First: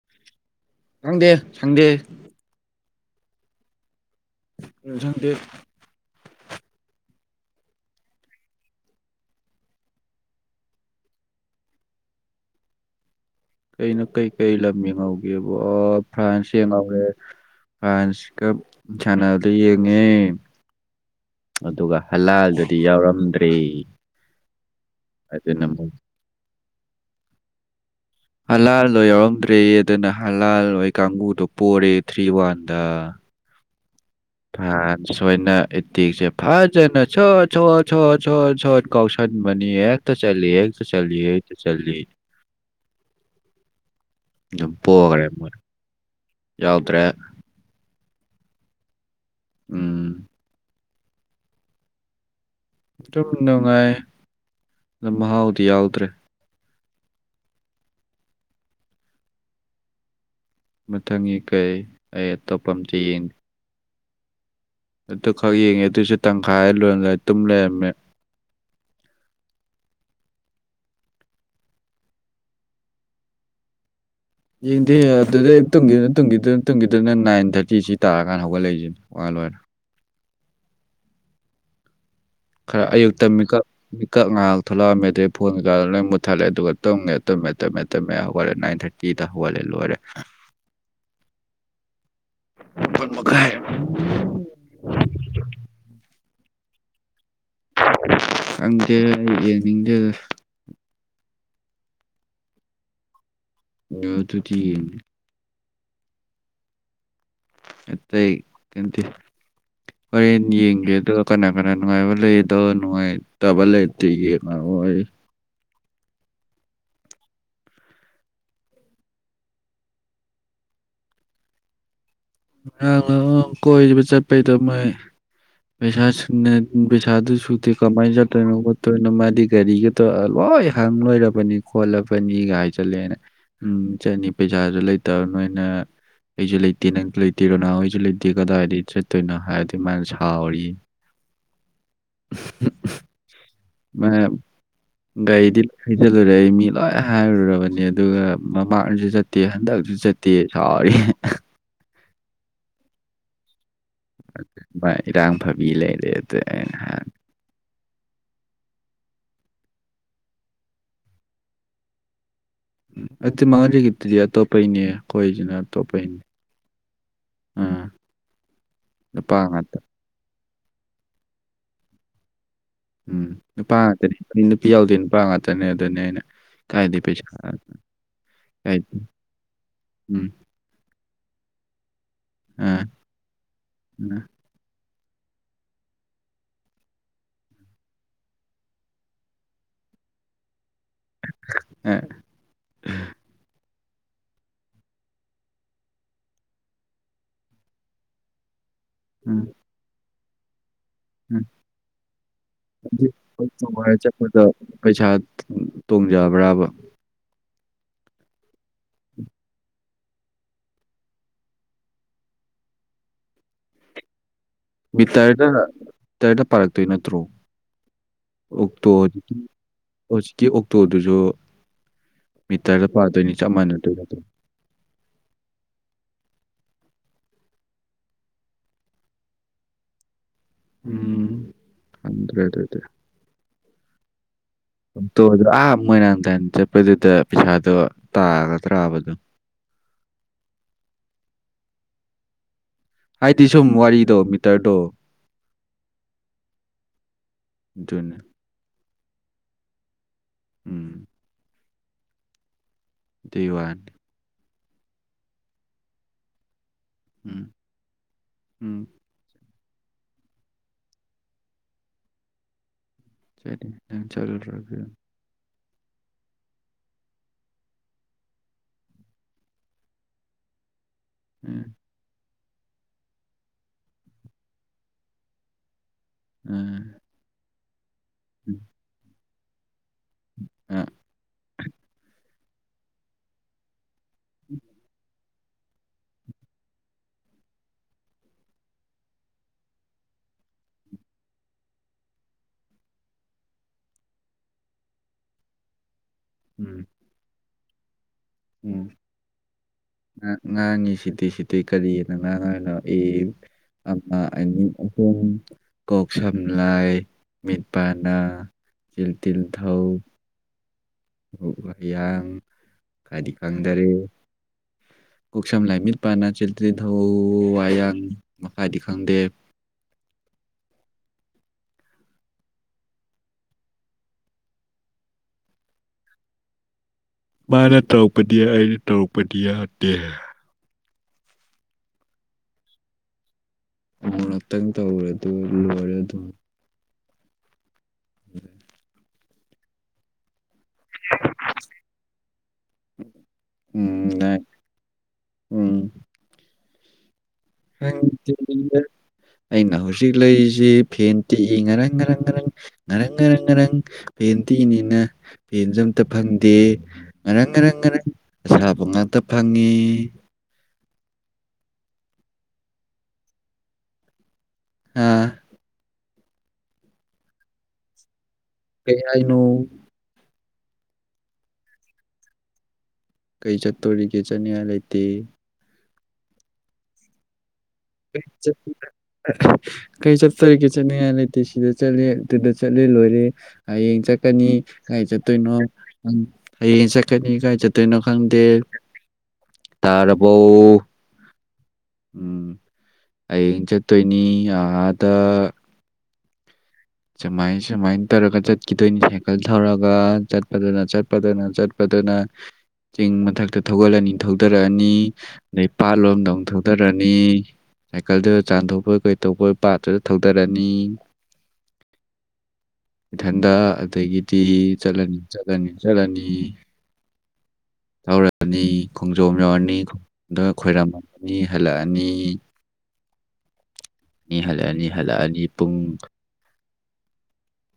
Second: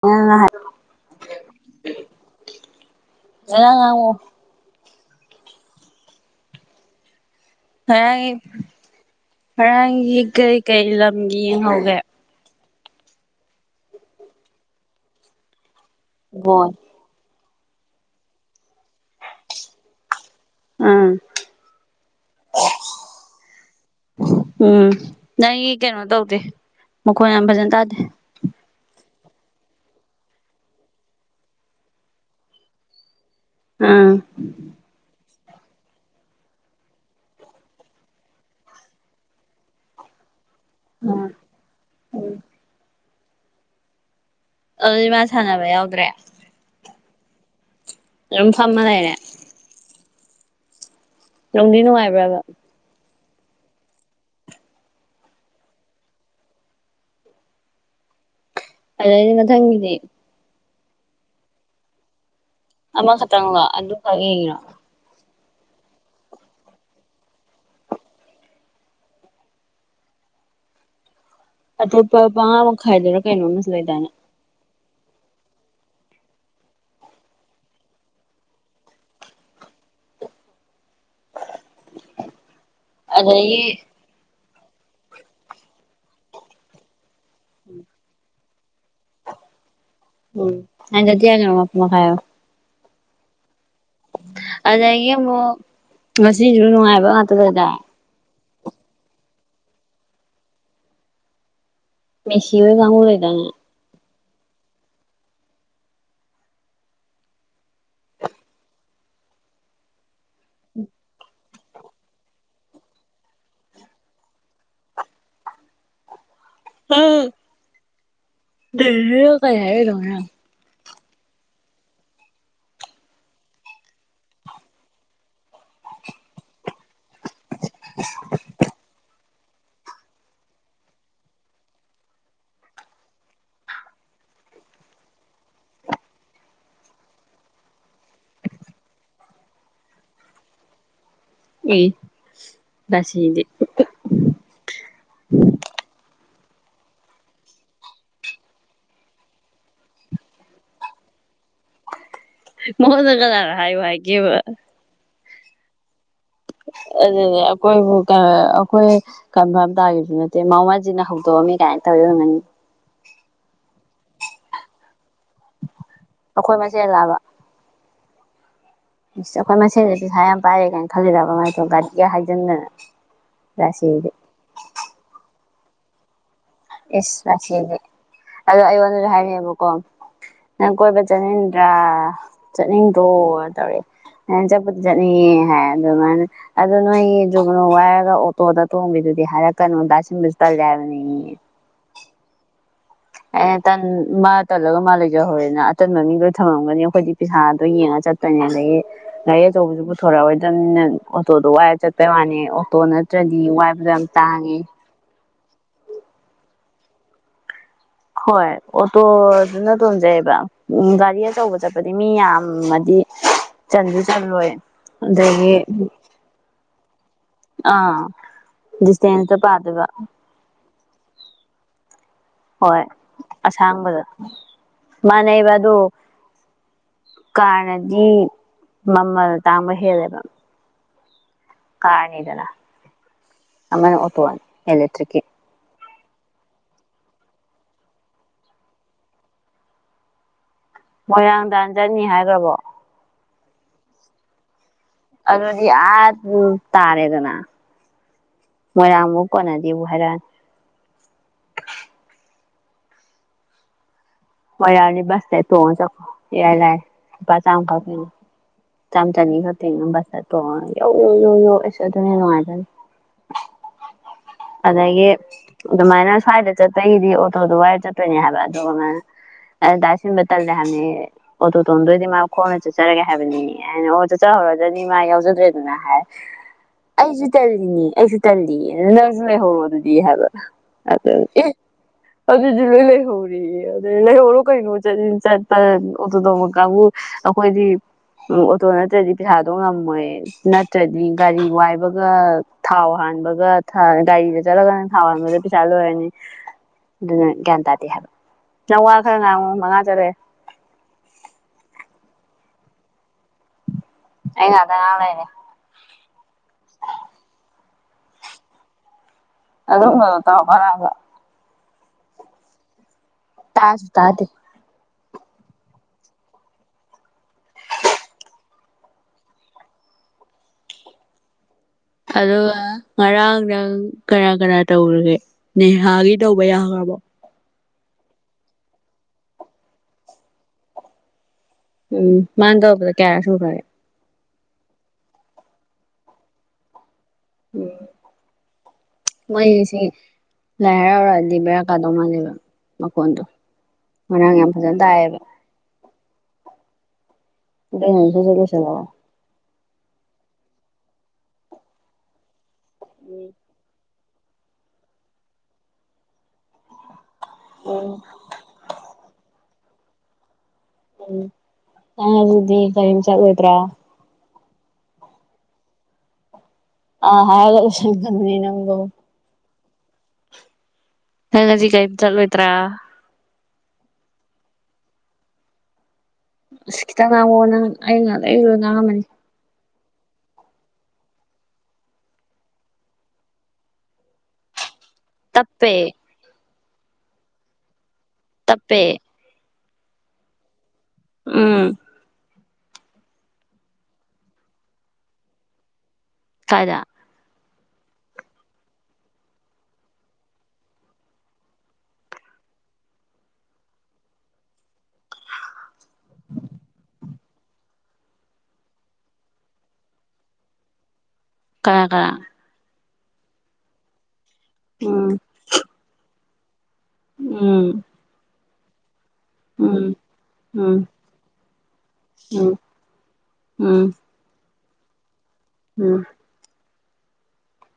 ꯉꯔꯥꯡ ꯉꯍꯥꯟ ꯈꯪꯗꯦ ꯁꯪꯗꯦ ꯐꯖꯅ ꯉꯥꯡꯉꯣ ꯅꯤꯡꯁꯪꯗꯦ ꯉꯔꯥꯡꯒꯤ ꯉꯔꯥꯡꯒꯤ ꯀꯩ ꯀꯩ ꯂꯝ ꯌꯦꯡꯍꯧꯒꯦ ꯀꯩꯅꯣ ꯀꯩꯀꯩ ꯂꯝ ꯌꯦꯡꯍꯧꯒꯦꯕꯣ ꯐ꯭ꯔꯥꯟꯁ ꯕꯣꯜ ꯌꯦꯡꯍꯧꯔꯦ ꯐ꯭ꯔꯥꯟꯁꯀ ꯁꯥꯅꯕꯗ ꯌꯦꯡꯉꯦ ꯎꯝ ꯑꯗꯨꯒ ꯍꯂꯥꯜꯗꯗꯤ ꯌꯥꯎꯔꯝꯗ꯭ꯔꯦ ꯎꯝ ꯑꯗꯨꯅ ꯅꯪꯒꯤ ꯑꯃꯨꯛ ꯀꯩꯅꯣ ꯇꯧꯗꯦ ꯃꯈꯣꯟ ꯌꯥꯝ ꯐꯖꯅ ꯇꯥꯗꯦ ꯍꯂꯥꯜꯗꯣ ꯌꯥꯎꯔꯝꯗ꯭ꯔꯦꯌꯦ ꯑꯗꯨꯅ ꯍꯂꯥꯜ ꯑꯣꯏ ꯀꯥꯡꯒꯨꯗꯣ ꯄꯣꯔꯦ ꯊ꯭ꯔꯤ ꯋꯥꯟꯗ ꯑꯥ ꯅꯣꯏꯅ ꯑꯦꯇꯦꯛꯁꯦ ꯐꯖꯅ ꯁꯣꯠ ꯁꯣꯠ ꯁꯣꯠ ꯁꯣꯠ ꯁꯣꯠ ꯀꯥꯎꯁꯟꯕꯅꯤ ꯍꯦꯛꯇ ꯆꯜꯂꯤ ꯈꯛꯇ ꯆꯜꯂꯤ ꯎꯝ ꯈꯛꯇ ꯆꯜꯂꯤ ꯑꯗꯨꯝ ꯑꯗꯨꯗꯤ ꯄꯣꯒ꯭ꯔꯦ ꯃꯥ ꯃꯣꯏ ꯁꯥꯟꯅꯕ ꯌꯥꯎꯗ꯭ꯔꯦ ꯌꯥꯎꯗ꯭ꯔꯦ ꯐꯝꯃ ꯂꯩꯔꯦ ꯎꯝ ꯅꯨꯡꯗꯤ ꯅꯨꯡꯉꯥꯏꯕ꯭ꯔꯕ ꯗꯨꯝ ꯅꯨꯡꯉꯥꯏ ꯑ ꯃꯍꯥꯎꯗꯤ ꯌꯥꯎꯗ꯭ꯔꯦ ꯑꯗꯩꯩ ꯗꯤ ꯃꯊꯪꯒꯤꯗꯤ ꯃꯊꯪꯒꯤ ꯀꯩ ꯑꯩꯌꯠ ꯑꯃ ꯈꯛꯇꯥꯡꯂꯣ ꯑꯗꯨ ꯈꯛ ꯌꯦꯡꯏ ꯔꯣ ꯑꯗꯨ ꯈꯛ ꯌꯦꯡꯉꯦ ꯑꯗꯨꯏꯁꯨ ꯇꯪꯈꯥꯏ ꯂꯣꯏꯔꯝꯗꯥꯏ ꯇꯨꯝ ꯂꯩꯔꯝꯃꯦ ꯑꯇꯣꯞꯄ ꯃꯉꯥ ꯃꯈꯥꯏꯗꯨꯔꯥ ꯀꯩꯅꯣꯝ ꯃꯥꯁꯨ ꯂꯩꯗꯥꯢꯅꯦ ꯌꯦꯡꯗꯦ ꯑꯗꯨꯗꯩ ꯇꯨꯝꯒꯤꯗꯨꯅ ꯇꯨꯝꯒꯤꯗꯨꯅ ꯇꯨꯝꯒꯤꯗꯨꯅ ꯅꯥꯏꯟ ꯊꯥꯔꯇꯤꯁꯤ ꯇꯥꯔꯀꯥꯟ ꯍꯧꯒꯠꯂꯏꯁꯤꯅꯦ ꯋꯥ ꯂꯣꯏꯔꯦ [inaudible] ꯈꯔ ꯑꯌꯨꯛꯇ ꯃꯤꯀꯞ ꯑꯗꯒꯤ ꯃꯤꯀꯞ ꯉꯥꯏꯍꯥꯛ ꯊꯣꯛꯂꯛꯑꯝꯃꯦ ꯑꯗꯨꯗꯩ ꯐꯣꯟꯀꯩꯀꯥ ꯂꯣꯏ ꯃꯨꯠꯊꯠꯂꯦ ꯑꯗꯨꯒ ꯇꯨꯝꯃꯦ ꯇꯨꯝꯃꯦ ꯇꯨꯝꯃꯦ ꯇꯨꯝꯃꯦ ꯍꯧꯒꯠꯂꯦ ꯅꯥꯏꯟ ꯊꯔꯇꯤ ꯎꯝ ꯅꯥꯟ ꯊꯥ꯭ꯔꯇꯤ ꯍꯥꯏꯅꯣ ꯃꯄꯥꯟ ꯃꯈꯥꯏ ꯍꯥꯏꯌꯣ ꯃꯄꯜ ꯃꯈꯥꯏ ꯑꯗꯒꯤ ꯑꯃꯨꯛ ꯉꯁꯤꯁꯨ ꯅꯨꯡꯉꯥꯏꯕ ꯉꯥꯛꯇ ꯂꯩꯗꯥꯏ ꯈꯪꯗꯦ ꯑꯩ ꯌꯦꯡꯅꯤꯡꯗꯦꯗ ꯃꯦꯁꯤ ꯑꯣꯏ ꯀꯥꯡꯒꯨ ꯂꯩꯗꯥꯏꯅꯦ ꯑ ꯑꯗꯨꯗꯤ ꯌꯦꯡ ꯑꯇꯩ ꯀꯟꯇꯦ ꯍꯣꯔꯦꯟ ꯌꯦꯡꯒꯦ ꯑꯗꯨꯒ ꯀꯅ ꯀꯅꯥ ꯅꯨꯡꯉꯥꯏꯕ ꯂꯩꯌꯦꯗꯣ ꯅꯨꯡꯉꯥꯏꯇꯕ ꯂꯩꯔꯇꯤ ꯌꯦꯡꯉꯔꯣꯏ ꯑ ꯗꯔꯦꯜ ꯀꯔꯤ ꯍꯥꯏꯔꯛꯏꯅꯣ ꯉꯔꯥꯡ ꯉꯔꯥꯡ ꯑꯣ ꯀꯣꯏꯕ ꯆꯠꯄꯩꯗꯣ ꯃꯣꯏ ꯄꯩꯁꯥ ꯁꯨꯅ ꯎ ꯄꯩꯁꯥꯗꯨ ꯁꯨꯗꯦ ꯀꯃꯥꯏꯅ ꯆꯠꯇꯣꯏꯅꯣ ꯈꯣꯠꯇꯣꯏꯅꯣ ꯃꯥꯗꯤ ꯒꯥꯔꯤꯒꯗꯣ ꯂꯣꯏ ꯍꯪꯂ ꯂꯣꯏꯔꯕꯅꯤ ꯈꯣꯠꯂꯕꯅꯤꯒꯥꯏ ꯖꯜꯂꯦ ꯎꯝ ꯆꯠꯅꯤ ꯄꯩ ꯁꯥꯁꯨ ꯂꯩꯇꯕ ꯅꯣꯏꯅ ꯑꯩꯁꯨ ꯂꯩꯇꯦ ꯅꯪ ꯇꯩ ꯇꯤꯔꯣꯅꯥ ꯍꯣꯏꯁꯨ ꯂꯩꯇꯦ ꯀꯗꯥꯏꯗꯒꯤ ꯆꯠꯇꯣꯏꯅꯣ ꯍꯥꯏꯕꯗꯩ ꯃꯥ ꯁꯥꯎꯔꯤ ꯏ ꯔꯥꯁꯤ ꯗꯤ ꯃꯅ ꯒꯔꯤꯗꯤ ꯍꯤꯏꯖꯜꯂꯨꯔꯦ ꯍꯥꯏ ꯃꯤ ꯂꯣꯏ ꯍꯥꯏꯔꯨꯔꯕꯅꯤ ꯑꯗꯨꯒ ꯃꯃꯥꯡꯁꯨ ꯆꯠꯇꯦ ꯍꯟꯗꯛꯁꯨ ꯆꯠꯇꯦ ꯁꯥꯎꯔꯤ [inaudible] ꯃꯉꯣꯟꯗ ꯀꯅꯥꯅ ꯍꯥꯏꯌꯣ ꯍꯥꯏꯒꯦꯕ ꯃꯥꯏ ꯏꯔꯥꯡ ꯐꯕꯤ ꯂꯩꯔꯦ ꯑꯩꯅ ꯍꯥꯏ ꯑꯗꯨꯅꯦ ꯑꯩꯈꯣꯏꯕꯨ ꯀꯅꯥ ꯑꯩꯈꯣꯏ ꯀꯟꯐꯥꯝ ꯇꯥꯈꯤꯕꯗꯨ ꯅꯠꯇꯦ ꯃꯃꯖꯤꯠꯅ ꯍꯧꯗꯣꯛꯑꯃꯤ ꯀꯥꯏꯅ ꯇꯧꯔꯤ ꯑꯣꯏꯔꯝꯒꯅꯤ ꯅꯠꯇꯦ ꯃꯉꯣꯟꯗꯒꯤ ꯂꯤꯞꯇꯤ ꯑ ꯇꯣꯞꯄꯩꯅꯦ ꯑꯩꯈꯣꯏꯖꯤꯅ ꯑꯈꯣꯏ ꯃꯁꯦꯜꯂꯕ ꯅꯨꯄꯥ ꯏꯁ ꯑꯈꯣꯏ ꯉꯥꯛꯇ ꯃꯁꯦꯜꯁꯤ ꯄꯩꯁꯥ ꯌꯥꯝ ꯄꯥꯏꯔꯦ ꯀꯥꯏꯅ ꯈꯜꯂꯤꯔꯕ ꯃꯥꯏꯗꯣ ꯒꯥꯔꯤꯒ ꯍꯥꯏꯖꯤꯟꯗꯅ ꯎꯝ ꯅꯨꯄꯥ ꯔꯥꯁꯤꯗꯤ ꯉꯥꯛꯇꯅꯤ ꯑꯩ ꯅꯨꯄꯤ ꯌꯥꯎꯗꯦ ꯅꯨꯄꯥ ꯉꯥꯛꯇꯅꯦ ꯑꯗꯨꯅꯦ ꯑꯩꯅ ꯀꯥꯏꯗꯩ ꯏꯁ ꯄꯩꯁꯥ ꯔꯥꯁꯤꯗꯤ ꯑꯗꯣ ꯀꯥꯏ ꯑꯩꯉꯣꯟꯗꯁꯨ ꯍꯥꯏꯔꯛꯑꯦꯕꯀꯣ ꯎꯝ ꯑꯩ ꯀꯣꯏꯕ ꯆꯠꯅꯤꯡ ꯥꯌꯥ ꯑꯥ ꯆꯠꯅꯤꯡꯗ꯭ꯔꯣ ꯇꯧꯔꯛꯑꯦ ꯑꯥ ꯑꯩꯅ ꯆꯠꯄ ꯆꯠꯅꯤꯡꯉꯦ ꯍꯥꯏ ꯑꯗꯨ ꯃꯥꯅ ꯑꯗꯨ ꯅꯣꯏꯒꯤ ꯖꯨꯒꯅꯣ ꯋꯥꯏꯔꯒ ꯑꯣꯇꯣꯗ ꯇꯣꯡꯕꯤꯗꯨꯗꯤ ꯍꯥꯏꯔꯛꯀꯅꯨ ꯗꯥ ꯁꯤꯃꯁ ꯇꯜꯂꯦ ꯍꯥꯏꯕꯅꯦꯌꯦ [inaudible] ꯑꯩꯅ ꯇꯟ ꯃꯥ ꯇꯜꯂꯒ ꯃꯥ ꯂꯩꯖꯍꯧꯔꯦꯅ ꯑꯇꯟꯕ ꯃꯤ ꯂꯣꯢ ꯊꯅꯝꯒꯅꯤ ꯑꯩꯈꯣꯏꯗꯤ ꯄꯩꯁꯥꯗꯣ ꯌꯦꯡ ꯆꯠꯇꯅꯤ ꯑꯗꯒꯤ ꯒꯔꯤ ꯎꯝ ꯑꯆꯧꯕꯗꯣ ꯄꯨꯊꯣꯔꯛꯑꯣꯏꯗꯝꯅꯤꯅ ꯎꯝ ꯑꯣꯇꯣꯗꯣ ꯋꯥꯏꯔ ꯆꯠꯄꯩ ꯋꯥꯅꯤ ꯑꯣꯇꯣ ꯅꯠꯇ꯭ꯔꯗꯤ ꯋꯥꯏꯕꯗ ꯋꯥꯏ ꯌꯥꯝ ꯇꯥꯡꯉꯦ ꯨꯌꯥꯕ꯭ꯔꯕ ꯍꯣꯏ ꯑꯣꯇꯣꯗꯨꯅ ꯇꯣꯡꯖꯩꯕ ꯎꯝ ꯒꯥꯔꯤ ꯑꯆꯧꯕ ꯆꯠꯄꯗꯤ ꯃꯤ ꯌꯥꯝ ꯗꯤ ꯆꯟꯁꯨ ꯆꯟꯂꯣꯏ ꯃꯤꯇꯔꯗ ꯃꯤꯇꯔꯗ ꯄꯥꯔꯛꯇꯣꯏ ꯅꯠꯇ꯭ꯔꯣ ꯑꯥ ꯑꯣꯛꯇꯣ ꯗꯤꯁꯇꯦꯟꯁꯇ ꯄꯥꯗꯣꯏꯕ ꯍꯧꯖꯤꯛꯀꯤ ꯑꯣꯛꯇꯣꯗꯨꯁꯨ ꯍꯣꯏ ꯃꯤꯇꯔꯗ ꯄꯥꯗꯣꯏꯅꯤ ꯆꯞ ꯃꯥꯟꯅꯗꯣꯏ ꯑꯁꯥꯡꯕꯗ ꯅꯠꯇ꯭ꯔꯣ ꯃꯅꯩꯕ ꯑꯗꯨ ꯀꯥꯔꯅꯗꯤ ꯃꯃꯜ ꯇꯥꯡꯕ ꯍꯦꯜꯂꯦꯕ ꯎꯝ ꯈꯪꯗ꯭ꯔꯦ ꯀꯥꯔꯅꯤꯗꯅ ꯑꯗꯨꯗꯤ ꯑꯃꯅ ꯑꯣꯛꯇꯣ ꯑꯣꯛꯇꯣꯗꯣ ꯑꯥꯞ ꯃꯣꯏꯔꯥꯡꯇꯥꯟ ꯆꯠꯄꯗꯨꯗ ꯄꯩꯁꯥꯗꯣ ꯇꯥꯒꯗ꯭ꯔꯕ ꯑꯗꯨꯝ ꯃꯣꯏꯔꯥꯡꯇꯥꯟ ꯆꯠꯅꯤ ꯍꯥꯏꯒ꯭ꯔꯕꯣ ꯍꯥꯏꯗꯤ ꯁꯨꯝ ꯋꯥꯔꯤꯗꯣ ꯃꯤꯇꯔꯗꯣ ꯑꯗꯨꯗꯤ ꯑ ꯗꯨꯝ ꯇꯥꯔꯦꯗꯅ ꯑꯗꯨꯅꯦ ꯃꯣꯏꯔꯕꯨꯛ ꯀꯣꯅꯗꯦꯕꯨ ꯍꯥꯏꯔꯛꯑꯅꯤ ꯎꯝ ꯥꯗꯨꯏ ꯋꯥꯅꯤ ꯃꯣꯏꯔꯥꯡꯗꯤ ꯕꯁꯇ ꯇꯣꯡꯉ ꯆꯠꯈꯣ ꯏꯔꯥꯏ ꯂꯥꯏꯅ ꯂꯨꯄꯥ ꯎꯝ ꯆꯥꯝ ꯀꯞꯄꯨ ꯎꯝ ꯆꯥꯝ ꯆꯅꯤ ꯈ ꯀꯩꯅꯣ ꯕꯁꯇ ꯇꯣꯡꯉ ꯌꯧ ꯌꯧ ꯌꯧ ꯑꯁ ꯑꯗꯨꯅ ꯍꯦꯟ ꯅꯨꯡꯉꯥꯏꯅꯤ [unintelligible] ꯑꯗꯨꯃꯥꯏꯅ ꯁ꯭ꯋꯥꯏꯗ ꯆꯠꯄꯒꯤꯗꯤ ꯑꯣꯇꯣꯗꯨ ꯋꯥꯏꯔ ꯆꯠꯇꯣꯏꯅꯦ ꯍꯥꯏꯕ ꯑꯗꯨꯒ ꯑ ꯗꯥ ꯁꯦꯝꯕ ꯇꯜꯂꯦ ꯍꯥꯏꯕꯅꯦꯌꯦ ꯑꯣꯇꯣ ꯎꯝ ꯇꯣꯡꯗꯣꯏꯗꯤ ꯃꯥ ꯈꯣꯡꯅ ꯆꯠꯆꯔꯒꯦ ꯍꯥꯏꯕꯅꯦꯌꯦ ꯑꯩꯅ ꯑꯣ ꯆꯠꯆꯍꯧꯔꯖꯅꯤ ꯃꯥ ꯌꯥꯎꯖꯗ꯭ꯔꯦꯗꯅ ꯍꯥꯏ ꯎꯝ ꯑꯩꯁꯨ ꯇꯜꯂꯤꯅꯤ ꯑꯩꯁꯨ ꯇꯜꯂꯤ ꯑꯗꯨ ꯅꯪꯁꯨ ꯂꯩꯍꯧꯔꯣ ꯑꯗꯨꯗꯤ ꯏ ꯍꯥꯏꯕ ꯑꯗ ꯑꯦ ꯑꯗꯨꯗꯤ ꯂꯣꯏ ꯂꯩꯍꯧꯔꯦꯌꯦ ꯑꯗꯩ ꯂꯩꯍꯧꯔꯣ ꯀꯩꯅꯣ ꯆꯠꯅꯤꯡ ꯆꯠꯄ ꯑꯣꯇꯣ ꯇꯣꯡꯕ ꯀꯥꯡꯕꯨ ꯑꯈꯣꯏꯗꯤ ꯎꯝ ꯑꯣꯇꯣ ꯅꯠꯇ꯭ꯔꯗꯤ ꯄꯩꯁꯥꯗꯣ ꯉꯝꯃꯣꯏꯌꯦ ꯅꯠꯇ꯭ꯔꯗꯤ ꯒꯥꯔꯤ ꯋꯥꯏꯕꯒ ꯊꯥꯎ ꯍꯥꯟ ꯍꯥꯟꯕꯒ ꯑ ꯒꯔꯤꯗ ꯆꯠꯂꯒꯅ ꯊꯥꯎ ꯍꯥꯟꯕꯗ ꯄꯩꯁꯥ ꯂꯣꯏꯔꯅꯤ ꯑꯗꯨꯅ ꯒ꯭ꯌꯥꯟ ꯇꯥꯗꯦ ꯍꯥꯏꯕ ꯎꯝ ꯅꯪ ꯋꯥ ꯈꯔ ꯉꯥꯡꯉꯨ ꯃꯉꯥ ꯆꯠꯂꯦ ꯉꯥꯡ ꯉꯥꯡꯉꯤ ꯁꯤꯠꯇꯦ ꯁꯤꯠꯇꯤ ꯀꯔꯤ ꯌꯦꯠꯅ ꯉꯥꯡꯉ ꯂꯥꯛꯑꯦ ꯑꯃ ꯑꯩ ꯑꯅꯤ ꯉꯥꯛꯇ ꯉꯥꯡ ꯑꯍꯨꯝ ꯂꯩꯔꯦ ꯀꯣꯛ ꯁꯝ ꯂꯥꯏ ꯃꯤꯠ ꯄ ꯅ ꯑꯗꯨꯝꯕꯗꯣ ꯇꯧꯔꯛꯀꯅꯣ ꯍꯥꯏꯕ ꯍꯨꯛ ꯎ ꯌꯥꯡ ꯈꯥꯗꯤ ꯇꯥꯁꯨ ꯈꯪꯗꯔꯦ ꯇꯥꯗꯦ ꯀꯣꯛꯁꯝ ꯂꯥꯏꯃꯤꯠ ꯄꯥꯅ ꯆꯤꯜ ꯇꯤꯟ ꯊꯧ ꯋꯥꯏ ꯌꯥꯡ ꯃꯈꯥꯗꯤ ꯈꯪꯗꯦ [inaudible] ꯑꯗꯨꯒ ꯉꯔꯥꯡꯅꯪ ꯀꯅꯥ ꯀꯅꯥ ꯇꯧꯒ꯭ꯔꯒꯦ ꯅꯦꯍꯥꯒꯤ ꯇꯧꯕ ꯌꯥꯈ꯭ꯔꯕꯣ ꯃꯥꯅ ꯇꯧꯔꯛꯄꯗꯤ ꯑꯩꯅ ꯇꯧꯔꯛꯄꯗꯤ ꯌꯥꯗꯦ ꯎꯝ ꯃꯥꯅ ꯇꯧꯔꯛꯄꯗ ꯀꯌꯥꯔꯛ ꯁꯨꯈ꯭ꯔꯒꯦ ꯑꯃꯨꯔꯛꯇꯪ ꯇꯧꯔꯦ ꯗꯨꯒ ꯂꯣꯏꯔꯦ ꯑꯗꯨꯝ [inaudible] [inaudible] ꯃꯣꯏ ꯉꯁꯤ ꯂꯥꯏ ꯍꯔꯥꯎꯔꯗꯤ ꯕꯦꯔꯥ ꯀꯥꯗꯧ ꯃꯥꯜꯂꯦꯕ ꯃꯈꯣꯟꯗꯣ ꯎꯝ ꯉꯔꯥꯡ ꯌꯥꯝ ꯐꯖꯟ ꯇꯥꯏꯌꯦꯕ ꯎꯝ ꯑꯗꯨꯅ ꯁꯠ ꯁꯠ ꯂꯣꯏꯁꯤꯜꯂꯣ [unintelligible] ꯑꯩꯅ ꯍꯧꯖꯤꯛ ꯂꯩꯔꯤꯁꯤ ꯐꯦꯟ ꯇꯤꯛꯏ ꯉꯔꯪꯉꯔꯪ ꯉꯔꯪ ꯉꯔꯪ ꯉꯔꯪ ꯉꯔꯪ ꯐꯦꯟ ꯇꯤꯛꯏꯅꯤꯅ ꯐꯦꯟꯁꯨ ꯑꯝꯇ ꯐꯪꯗꯦ ꯉꯔꯪ ꯉꯔꯪ ꯉꯔꯪ ꯑꯁꯥꯥꯕ ꯉꯥꯛꯇ ꯐꯪꯉꯤ ꯎꯝ ꯅꯪꯪꯗꯤ ꯀꯔꯤꯝ ꯆꯠꯂꯣꯏꯗ꯭ꯔ ꯑꯥ ꯑꯍꯥꯏ [unintelligible] ꯀꯩ ꯍꯥꯏꯅꯣ ꯅꯪ ꯉꯁꯤ ꯀꯩꯝ ꯆꯠꯂꯣꯏꯇ꯭ꯔ ꯀꯩ ꯆꯠꯇꯣꯔꯤꯒꯦ ꯆꯠꯅꯤꯡꯉꯥꯏ ꯂꯩꯇꯦ ꯑꯁꯤꯈꯤꯇꯪ ꯅꯪꯉꯣꯟꯗ [unintelligible] ꯀꯩ ꯆꯠꯇꯣꯔꯤꯒꯦ ꯆꯠꯅꯤꯡꯉꯥꯏ ꯂꯩꯇꯦ ꯁꯤꯗ ꯆꯠꯂꯤ ꯑꯗꯨꯗ ꯆꯠꯂꯦ ꯂꯣꯏꯔꯦ ꯍꯌꯦꯡ ꯆꯠꯀꯅꯤ ꯀꯥꯏ ꯆꯠꯇꯣꯏꯅꯣ ꯇꯞꯄꯦ ꯍꯌꯦꯡ ꯆꯠꯀꯅꯤ ꯀꯥꯏ ꯆꯠꯇꯣꯏꯅꯣ ꯈꯪꯗꯦ ꯇꯞꯄꯦ ꯇꯥꯔꯕꯣ ꯎꯝ ꯎꯝ ꯍꯌꯦꯡ ꯆꯠꯇꯣꯏꯅꯤ ꯑꯥꯗ ꯀꯥꯏꯗ ꯁꯃꯥꯏ ꯁꯨꯃꯥꯏ ꯇꯧꯔꯒ ꯆꯠꯈꯤꯗꯣꯏꯅꯤ ꯁꯥꯏꯀꯜ ꯊꯧꯔꯒ ꯆꯠꯄꯗꯨꯅ ꯆꯠꯄꯗꯨꯅ ꯆꯠꯄꯗꯨꯅ ꯆꯤꯡ ꯃꯊꯛꯇ ꯊꯧꯒꯠꯂꯅꯤ ꯊꯧꯗꯔꯛꯑꯅꯤ ꯑꯗꯩ ꯄꯥꯠꯂꯣꯝꯗ ꯑꯃꯨꯛ ꯊꯧꯗꯔꯛꯑꯅꯤ ꯁꯥꯏꯀꯜꯗ ꯆꯥꯟꯊꯣꯛꯄꯣꯏ ꯀꯩꯊꯣꯛꯄꯣꯏ ꯄꯥꯠꯇꯨꯗ ꯊꯧꯗꯔꯅꯤ ꯀꯅꯥ ꯀꯅꯥ ꯏꯊꯟꯗ ꯑꯗꯒꯤꯗꯤ ꯆꯠꯂꯅꯤ ꯎꯝ ꯆꯠꯂꯅꯤ ꯆꯠꯂꯅꯤ ꯎꯝ ꯅꯤ ꯈꯣꯡꯖꯣꯝ ꯌꯧꯔꯅꯤ ꯎꯝ ꯈꯣꯝ ꯎꯝ ꯈꯣꯏꯔꯝꯃꯅꯤ ꯍꯜꯂꯛꯑꯅꯤ ꯎꯝ ꯎꯝ ꯑꯅꯤ ꯍꯜꯂꯛꯑꯅꯤ ꯎꯝ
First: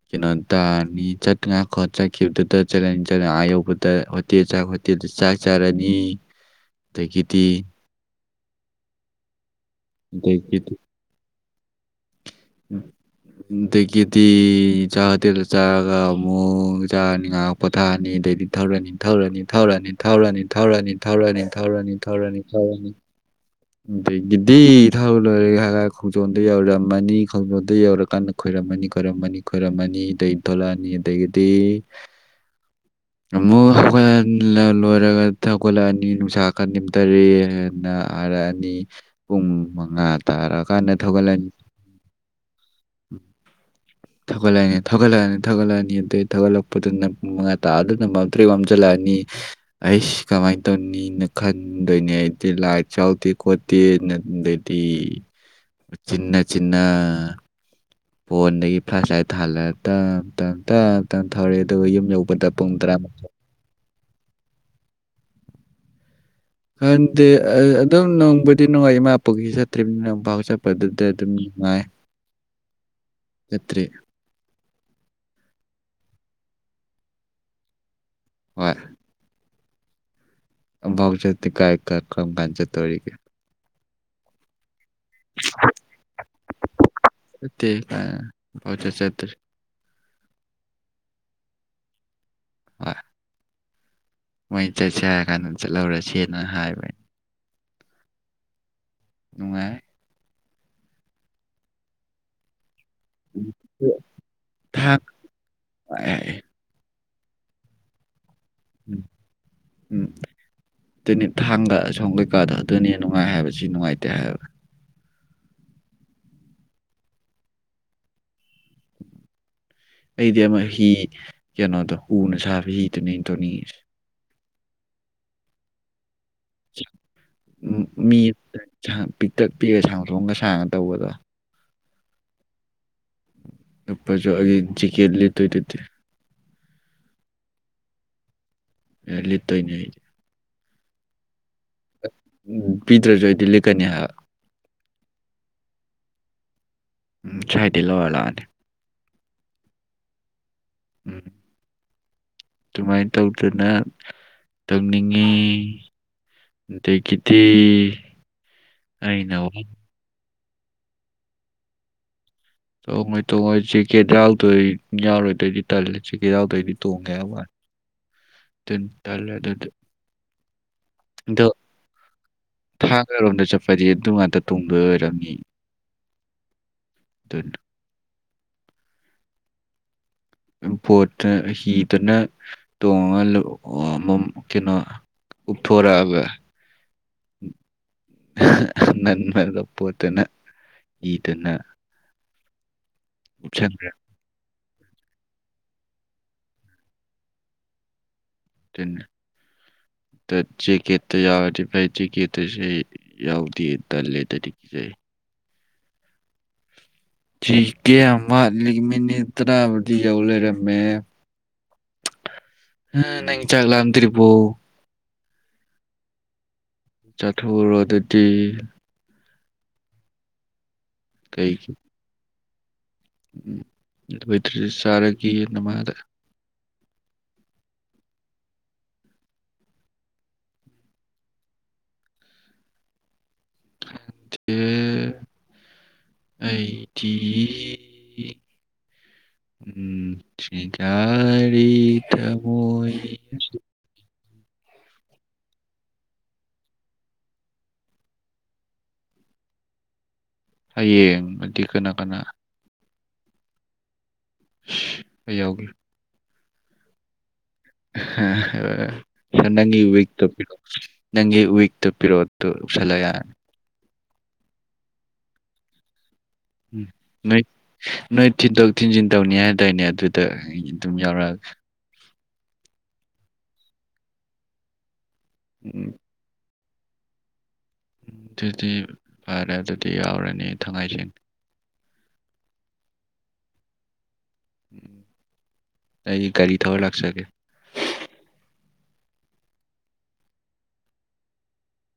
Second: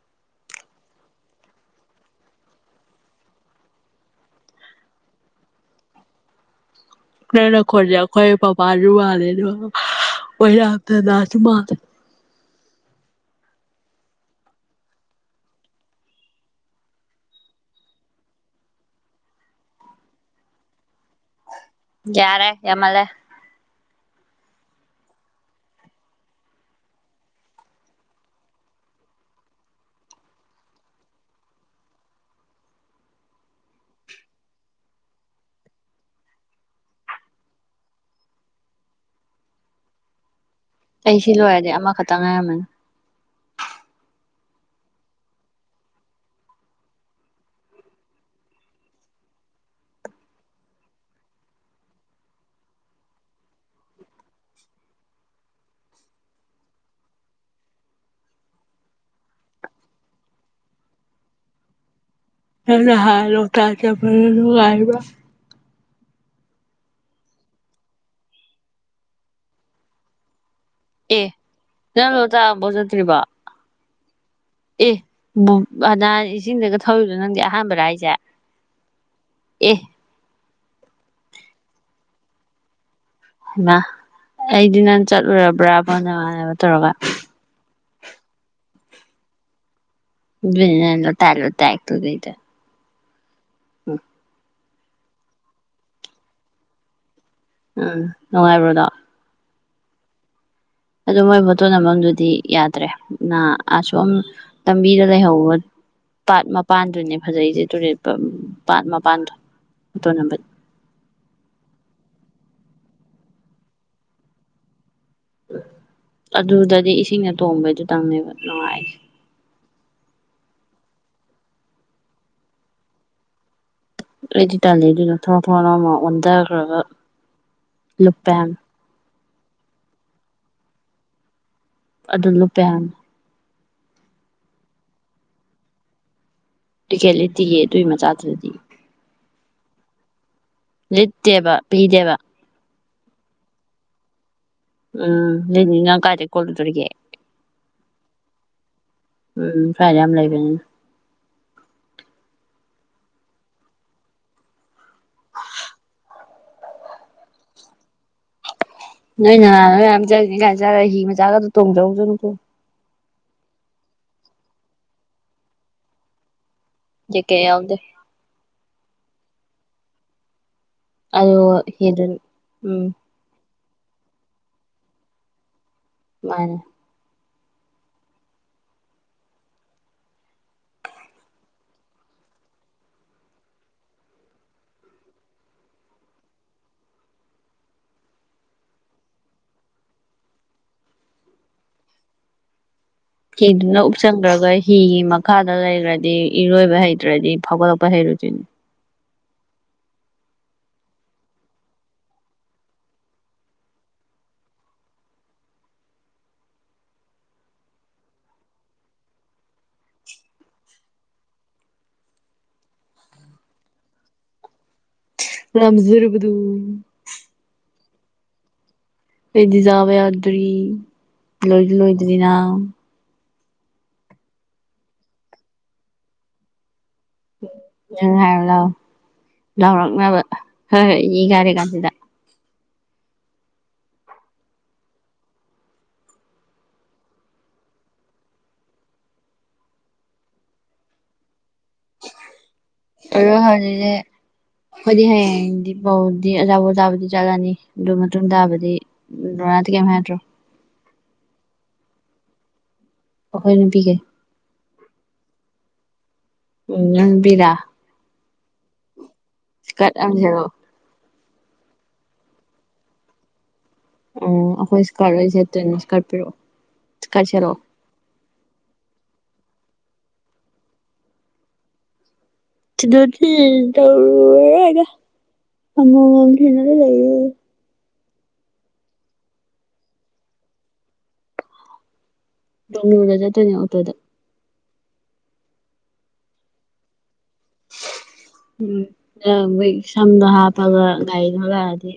ꯀꯩꯅꯣꯇꯥꯅꯤ ꯆꯠꯉꯥꯏ ꯈꯣꯠ ꯆꯠꯈꯤꯕꯗꯨꯗ ꯆꯂꯥꯅꯤ ꯆꯠ ꯑ ꯌꯧꯕꯗ ꯍꯣꯇꯤ ꯆꯥꯛ ꯇꯦꯗꯨ ꯆꯥꯛ ꯆꯥꯔꯅꯤ [inaudible] ꯑꯗꯒꯤꯗꯤ ꯅꯪ ꯅꯈꯣꯟꯖꯦ ꯑꯩꯈꯣꯏ ꯄꯥꯄꯥꯁꯨ ꯃꯥꯜꯂꯦ ꯗꯨꯒ ꯑꯣꯏꯅꯥꯝ ꯑꯗꯒꯤꯗꯤ ꯗꯥꯗꯥꯖꯨ ꯃꯥꯜꯂꯦ [inaudible] ꯑꯗꯒꯤꯗꯤ ꯆꯥꯛ ꯍꯇꯦꯜꯗ ꯆꯥꯔꯒ ꯑꯃꯨꯛ ꯆꯥꯔꯅꯤ ꯉꯍꯥꯛ ꯄꯣꯊꯥꯔꯅꯤ ꯑꯗꯩꯗꯤ ꯊꯧꯔꯅꯤ ꯊꯧꯔꯅꯤ ꯊꯧꯔꯅꯤ ꯊꯧꯔꯅꯤ ꯊꯧꯔꯅꯤ ꯊꯧꯔꯛꯑꯅꯤ ꯊꯧꯔꯅꯤ ꯊꯧꯔꯅꯤ ꯌꯥꯔꯦ ꯊꯧꯔꯅꯤ ꯌꯥꯝꯃꯜꯂꯦ ꯑꯗꯒꯤꯗꯤ ꯊꯥꯎ ꯂꯣꯏꯔꯦ ꯍꯥꯏ ꯈꯣꯡꯖꯣꯝꯗ ꯌꯧꯔꯝꯃꯅꯤ ꯈꯣꯡꯖꯣꯝꯗ ꯌꯧꯔꯀꯥꯟꯗ ꯈꯣꯏꯔꯝꯃꯅꯤ ꯈꯣꯏꯔꯝꯃꯅꯤ ꯈꯣꯏꯔꯝꯃꯅꯤ ꯑꯗꯩ ꯊꯣꯛꯂꯛꯑꯅꯤ ꯑꯗꯩꯒꯤꯗꯤ [unintelligible] ꯑꯃꯨꯛ ꯍꯧꯒꯠ ꯂꯣꯏꯔꯒ ꯍꯧꯒꯠꯂꯛꯑꯅꯤ ꯅꯨꯡꯁꯥ ꯀ ꯅꯤꯝꯗꯥꯔꯦ ꯍꯥꯢꯅ ꯈꯔ ꯑꯅꯤ ꯄꯨꯡ ꯃꯉꯥ ꯇꯥꯔꯛ ꯑꯩ ꯁꯤ ꯂꯣꯏꯔꯗꯤ ꯑꯃꯈꯛꯇꯪ ꯉꯥꯏꯔꯝꯃꯅꯤ ꯊꯧꯒꯠꯂꯛꯑꯅꯤ ꯊꯧꯒꯠꯂꯛꯑꯅꯤ ꯊꯧꯒꯠꯂꯛꯑꯅꯤ ꯑꯗꯩ ꯊꯧꯒꯠꯂꯛꯄꯗꯨꯅ ꯄꯨꯡ ꯃꯉꯥ ꯇꯥ ꯑꯗꯨꯅ ꯃꯝꯇ꯭ꯔꯤꯛ ꯃꯝꯁꯤꯜꯂꯛꯑꯅꯤ ꯑꯩꯁ ꯀꯃꯥꯏꯅ ꯇꯧꯅꯤꯅ ꯈꯟꯗꯣꯏꯅꯦ ꯑꯩꯗꯤ ꯂꯥꯏꯠꯁꯨ ꯌꯥꯎꯗꯦ ꯈꯣꯠꯇꯦꯅ ꯗꯦꯗꯤ ꯆꯤꯟꯅ ꯆꯤꯟꯅ ꯐꯣꯟꯗꯒꯤ ꯐ꯭ꯂꯥꯁ ꯂꯥꯏꯠ ꯊꯥꯜꯂ ꯇꯝ ꯇꯝ ꯇꯝ ꯇꯝ ꯊꯧꯔꯛꯑꯦ ꯑꯗꯨꯒ ꯌꯨꯝ ꯌꯧ ꯅꯪ ꯅꯍꯥꯟ ꯂꯣꯇꯥꯛ ꯆꯠꯄꯗꯣ ꯅꯨꯡꯉꯥꯏꯕ꯭ꯔꯣ ꯈꯟꯗꯦ ꯑꯗꯨꯝ ꯅꯨꯡꯕꯨꯗꯤ ꯅꯨꯡꯉꯥꯏ ꯏꯃꯥꯄꯣꯛꯀꯤ ꯆꯠꯇ꯭ꯔꯤꯝꯅꯤꯅ ꯄꯥꯎ ꯆꯠ ꯗꯨꯗ ꯑꯦ ꯑꯗꯨꯝ ꯅꯨꯡꯉꯥꯏ ꯅꯪ ꯂꯣꯛꯇꯥꯛ ꯑꯝꯕꯧ ꯆꯠꯇ꯭ꯔꯤꯕꯣ ꯅꯠꯇ꯭ꯔꯤ ꯑꯦ ꯕꯣ ꯑꯅꯥ ꯏꯁꯤꯡꯗꯒ ꯊꯧꯔꯤꯔꯣ ꯅꯪꯗꯤ ꯑꯍꯥꯟꯕꯔꯥ ꯍꯥꯏꯁꯦ ꯑꯣꯏ ꯑꯦ ꯥꯑꯝꯕꯥꯎ ꯆꯠꯇꯦ ꯀꯥꯏ ꯀ꯭ꯔꯝ ꯀꯥꯟ ꯆꯠꯇꯣꯔꯤꯒꯦ ꯍꯩꯃꯥ ꯑꯩꯗꯤ ꯅꯪ ꯆꯠꯂꯨꯔꯕ꯭ꯔꯥ ꯕꯨꯅ ꯇꯧꯔꯒ [unintelligible] ꯗꯨꯏꯅꯦ ꯅꯪ ꯂꯣꯇꯥꯛ ꯂꯣꯇꯥꯛ ꯇꯣꯂꯩꯗꯣ ꯍꯣꯏ [unintelligible] ꯃꯣꯏ ꯆꯠꯁꯦ ꯍꯥꯏꯔ ꯀꯥꯟꯗ ꯆꯠꯍꯧꯔꯁꯦꯅ ꯍꯥꯏꯕ ꯑꯩꯅ ꯎꯝ ꯅꯨꯡꯉꯥꯏꯕ꯭ꯔꯣꯗꯣ ꯅꯨꯡꯉꯥꯏ ꯑꯗꯨ ꯃꯣꯏ ꯐꯣꯇꯣ ꯅꯝꯕꯝꯗꯨꯗꯤ ꯌꯥꯗ꯭ꯔꯦ ꯅ ꯑꯁꯣꯝ ꯊꯥꯡ ꯂꯝꯕꯤꯗ ꯂꯩꯍꯧꯕ ꯄꯥꯠ ꯃꯄꯥꯟꯗꯨꯅꯦ ꯐꯖꯩꯁꯦ ꯇꯨꯔꯦꯠ ꯄꯝ ꯎꯝ ꯎꯝ ꯇꯅꯤ ꯊꯥꯡꯒ ꯑꯁꯣꯝ ꯀꯩꯀꯥꯗ ꯑꯗꯨꯅꯦ ꯅꯨꯡꯉꯥꯏ ꯍꯥꯏꯕ ꯁꯤ ꯅꯨꯡꯉꯥꯏꯇꯦ ꯍꯥꯏꯕ ꯑꯗꯨꯗꯗꯤ ꯏꯁꯤꯡꯅ ꯇꯣꯡꯕꯩꯗꯨꯇꯪꯅꯦꯕ ꯅꯨꯡꯉꯥꯏꯁꯦ ꯑꯩꯗꯤ ꯑꯃ ꯍꯤ ꯀꯩꯅꯣꯗꯣ ꯎꯅ ꯁꯥꯕ ꯍꯤꯗꯨꯅꯦ ꯑꯩꯅ ꯇꯣꯡꯅꯤꯡꯉꯤꯁꯦ ꯑꯩꯗꯤ ꯇꯥꯂꯦ ꯑꯗꯨꯅ ꯊꯔꯣ ꯊꯔꯣ ꯅꯣꯝꯃ ꯑꯣꯟꯊꯥꯈ꯭ꯔꯒ ꯃꯤ ꯄꯤꯛꯇꯛ ꯄꯤꯛꯒ ꯁꯥꯡ ꯊꯣꯡꯒ ꯁꯥꯡꯉ ꯇꯧꯕꯗ ꯑꯗꯨ ꯂꯨꯝꯄꯦ ꯍꯥꯏꯕꯅꯦ ꯂꯨꯞꯄꯁꯨ ꯑꯩꯒꯤ ꯖꯤꯀꯦꯠ ꯂꯤꯠꯇꯣꯏꯗꯨꯗꯤ ꯖꯤꯀꯦꯠ ꯂꯩꯇꯤꯑꯦ ꯑꯇꯨꯏ ꯃꯆꯥꯥꯗꯨꯗꯗꯤ ꯂꯤꯠꯇꯣꯏꯅꯤ ꯑꯩ ꯂꯤꯠꯇꯦꯕ ꯄꯤꯗꯦꯕ ꯄꯤꯗ꯭ꯔꯁꯨ ꯑꯩꯗꯤ ꯂꯤꯠꯀꯅꯤ ꯍꯥꯏꯕ ꯎꯝ ꯂꯤꯠꯅꯤ ꯅꯪ ꯀꯥꯏꯗꯒꯤ ꯀꯣꯠꯂꯨꯗꯧꯔꯤꯒꯦ ꯎꯝ ꯁ꯭ꯋꯥꯏꯗꯩ ꯂꯧꯔ ꯂꯥꯛꯑꯅꯤ ꯎꯝ ꯁꯋꯥꯏꯗ ꯌꯥꯝ ꯂꯩꯕꯅꯤꯅ ꯎꯝ ꯑꯗꯨꯃꯥꯏꯅ ꯇꯧꯗꯨꯅ ꯇꯧꯅꯤꯡꯉꯤ ꯑꯗꯒꯤꯗꯤ ꯅꯣꯏ ꯑꯩꯅ ꯅ ꯅꯣꯏ ꯌꯥꯝ ꯆꯅꯤ ꯀꯥꯏ ꯆꯥꯔ ꯍꯤ ꯃꯆꯥꯒ ꯑꯗꯨ ꯇꯣꯡꯖꯧꯁꯅꯨꯀꯣ ꯇꯣꯡꯉꯣꯏ ꯇꯣꯡꯉꯣꯏ ꯖꯤꯀꯦꯠ ꯌꯥꯎꯗꯣꯏ ꯌꯥꯎꯔꯣꯏꯗꯣꯏꯗꯤ ꯇꯜꯂꯦ ꯖꯤꯀꯦꯠꯀꯦꯠ ꯌꯥꯎꯗꯣꯏꯗꯤ ꯖꯦꯛꯀꯦꯠ ꯌꯥꯎꯗꯦ ꯇꯦꯟ ꯇꯂꯦ ꯑꯗꯨꯗꯤ ꯑꯂꯣ ꯑꯗꯣ ꯇꯤꯗꯨꯟ ꯎꯝ ꯐꯗꯤ ꯑꯗꯨ ꯉꯥꯛꯇ ꯇꯣꯡꯕ ꯑꯣꯏꯔꯝꯅꯤ ꯃꯥꯅꯦ ꯗꯨꯅꯦ ꯄꯣꯠꯇ ꯍꯤꯗꯨꯅ ꯇꯣꯡꯉꯒ ꯂꯨꯄ ꯑꯣ ꯃꯣ ꯀꯩꯅꯣ ꯎꯄꯊꯣꯛꯔꯛꯑꯒ [inaudible] ꯍ ꯍ ꯅꯪꯅ ꯑꯗꯨꯝ ꯄꯣꯠꯇꯨꯅ ꯏꯗꯅ ꯍꯤꯗꯨꯅ ꯎꯞꯁꯟꯈ꯭ꯔꯒ ꯍꯤꯒꯤ ꯃ ꯃꯈꯥꯗ ꯂꯩꯈ꯭ꯔꯗꯤ ꯏꯔꯣꯏꯕ ꯍꯩꯇ꯭ꯔꯗꯤ ꯐꯥꯎꯒꯠꯂꯛꯄ ꯍꯩꯔꯣꯢꯗꯣꯏꯅꯤ [inaudible] ꯇ ꯖꯦꯛꯀꯦꯠꯇ ꯌꯥꯎꯔꯗꯤ ꯐꯩ ꯖꯦꯛꯀꯦꯠꯇꯁꯨꯦ ꯌꯥꯎꯗꯦ ꯇꯜꯂꯦ ꯑꯗꯨꯗꯤ ꯏꯆꯦ [inaudible] [inaudible] ꯊꯤ ꯀꯦ ꯑꯃ ꯃꯤꯅꯤꯠ ꯇꯔꯥꯕꯨꯗꯤ ꯌꯧ ꯂꯩꯔꯝꯃꯦ ꯎ ꯅꯪ ꯆꯥꯡꯂꯥꯝꯗ꯭ꯔꯤꯕꯣ ꯂꯥꯝꯖꯥꯔꯕꯗꯣ ꯆꯠꯊꯣꯎꯔꯣ ꯑꯗꯨꯗꯤ ꯑꯩꯗꯤ ꯆꯥꯕꯌꯗ꯭ꯔꯤ ꯂꯣꯏꯗꯤ ꯂꯣꯏꯗ꯭ꯔꯤꯅ ꯑꯝ ꯑꯗꯨ ꯑꯣꯢꯗꯔꯁꯨ ꯆꯥꯔꯒꯦ ꯅꯃꯥꯗ ꯎ ꯅꯪ ꯍꯥꯏꯔꯨꯂꯥꯎ ꯂꯥꯎꯔꯛꯅꯕ ꯈꯔ ꯌꯦꯡ ꯌꯥꯔꯤꯀꯥꯟꯖꯤꯗ ꯁꯦ [inaudible] ꯑꯩꯗꯤ ꯎꯝ ꯁꯤꯀ ꯔꯤ ꯊꯃꯣꯏ ꯍꯣꯏꯗꯤ ꯍꯌꯦꯡꯗꯤ ꯄꯥꯎꯗꯤ ꯑꯖꯥꯄꯣꯠ ꯆꯥꯕꯗꯤ ꯆꯔꯛꯑꯅꯤ ꯑꯗꯨ ꯃꯇꯨꯡ ꯇꯥꯕꯗꯤ ꯕ꯭ꯔꯥ ꯍꯥꯟꯗꯤ ꯀꯩꯝ ꯍꯥꯏꯔꯛꯇ꯭ꯔꯣ ꯍꯌꯦꯡꯕꯗꯤ ꯀꯅꯥ ꯀꯅꯥ ꯑꯩꯈꯣꯏ ꯅꯨꯄꯤꯒꯩ ꯑꯩ ꯌꯥꯎꯒꯦ ꯎꯝ ꯅꯪꯕꯤꯔ ꯍ ꯍ ꯁꯦ ꯅꯪꯒꯤ ꯏꯁꯀꯔꯠ ꯑꯃ ꯋꯤꯛꯇꯣ ꯄꯤꯔꯛꯑꯣ ꯁꯦꯠꯂꯛꯑꯣ ꯁꯦ ꯅꯪꯒꯤ ꯋꯠꯇꯣ ꯄꯤꯔꯣꯛꯑꯣ ꯑꯗꯨ ꯎꯄꯁꯟꯂ ꯌꯥꯔ ꯎꯝ ꯑꯩꯈꯣꯏ ꯁꯀꯔꯠ ꯂꯣꯏꯅ ꯁꯦꯠꯇꯣꯏꯅꯤ ꯁꯀꯔꯠ ꯄꯤꯔꯛꯑꯣ ꯎꯝ ꯅꯣꯏ ꯀꯥꯏꯁꯦꯔꯣ ꯅꯣꯏ ꯊꯤꯟꯗꯣꯛ ꯊꯤꯟꯖꯤꯟ ꯇꯧꯅꯤ ꯍꯥꯏꯗꯥꯏꯅꯦ ꯑꯗꯨꯗ ꯑꯩ ꯑꯗꯨꯝ ꯌꯥꯎꯔꯛꯑꯒꯦ ꯇꯤꯟꯗꯣꯛ ꯇꯤꯡꯖꯤꯟ [unintelligible] ꯎꯝ ꯑꯃꯃꯝꯅꯤ [unintelligible] ꯎꯝ ꯑꯗꯨꯗꯤ ꯐꯔꯦ ꯑꯗꯨꯗꯤ ꯌꯥꯎꯔꯅꯤ ꯊꯥꯡꯍꯩꯁꯦꯡꯅ [unintelligible] ꯆꯠꯇꯣꯏꯅꯦ ꯑꯣꯛꯇꯣꯗ ꯑꯩ ꯒꯥꯔꯤ ꯊꯧꯔ ꯂꯥꯛꯆꯒꯦ ꯎꯝ ꯃꯣꯏ ꯁꯝ ꯍꯥꯞꯄꯒ ꯒꯥꯔꯤ ꯊꯧꯔꯒ ꯂꯥꯛꯑꯗꯤ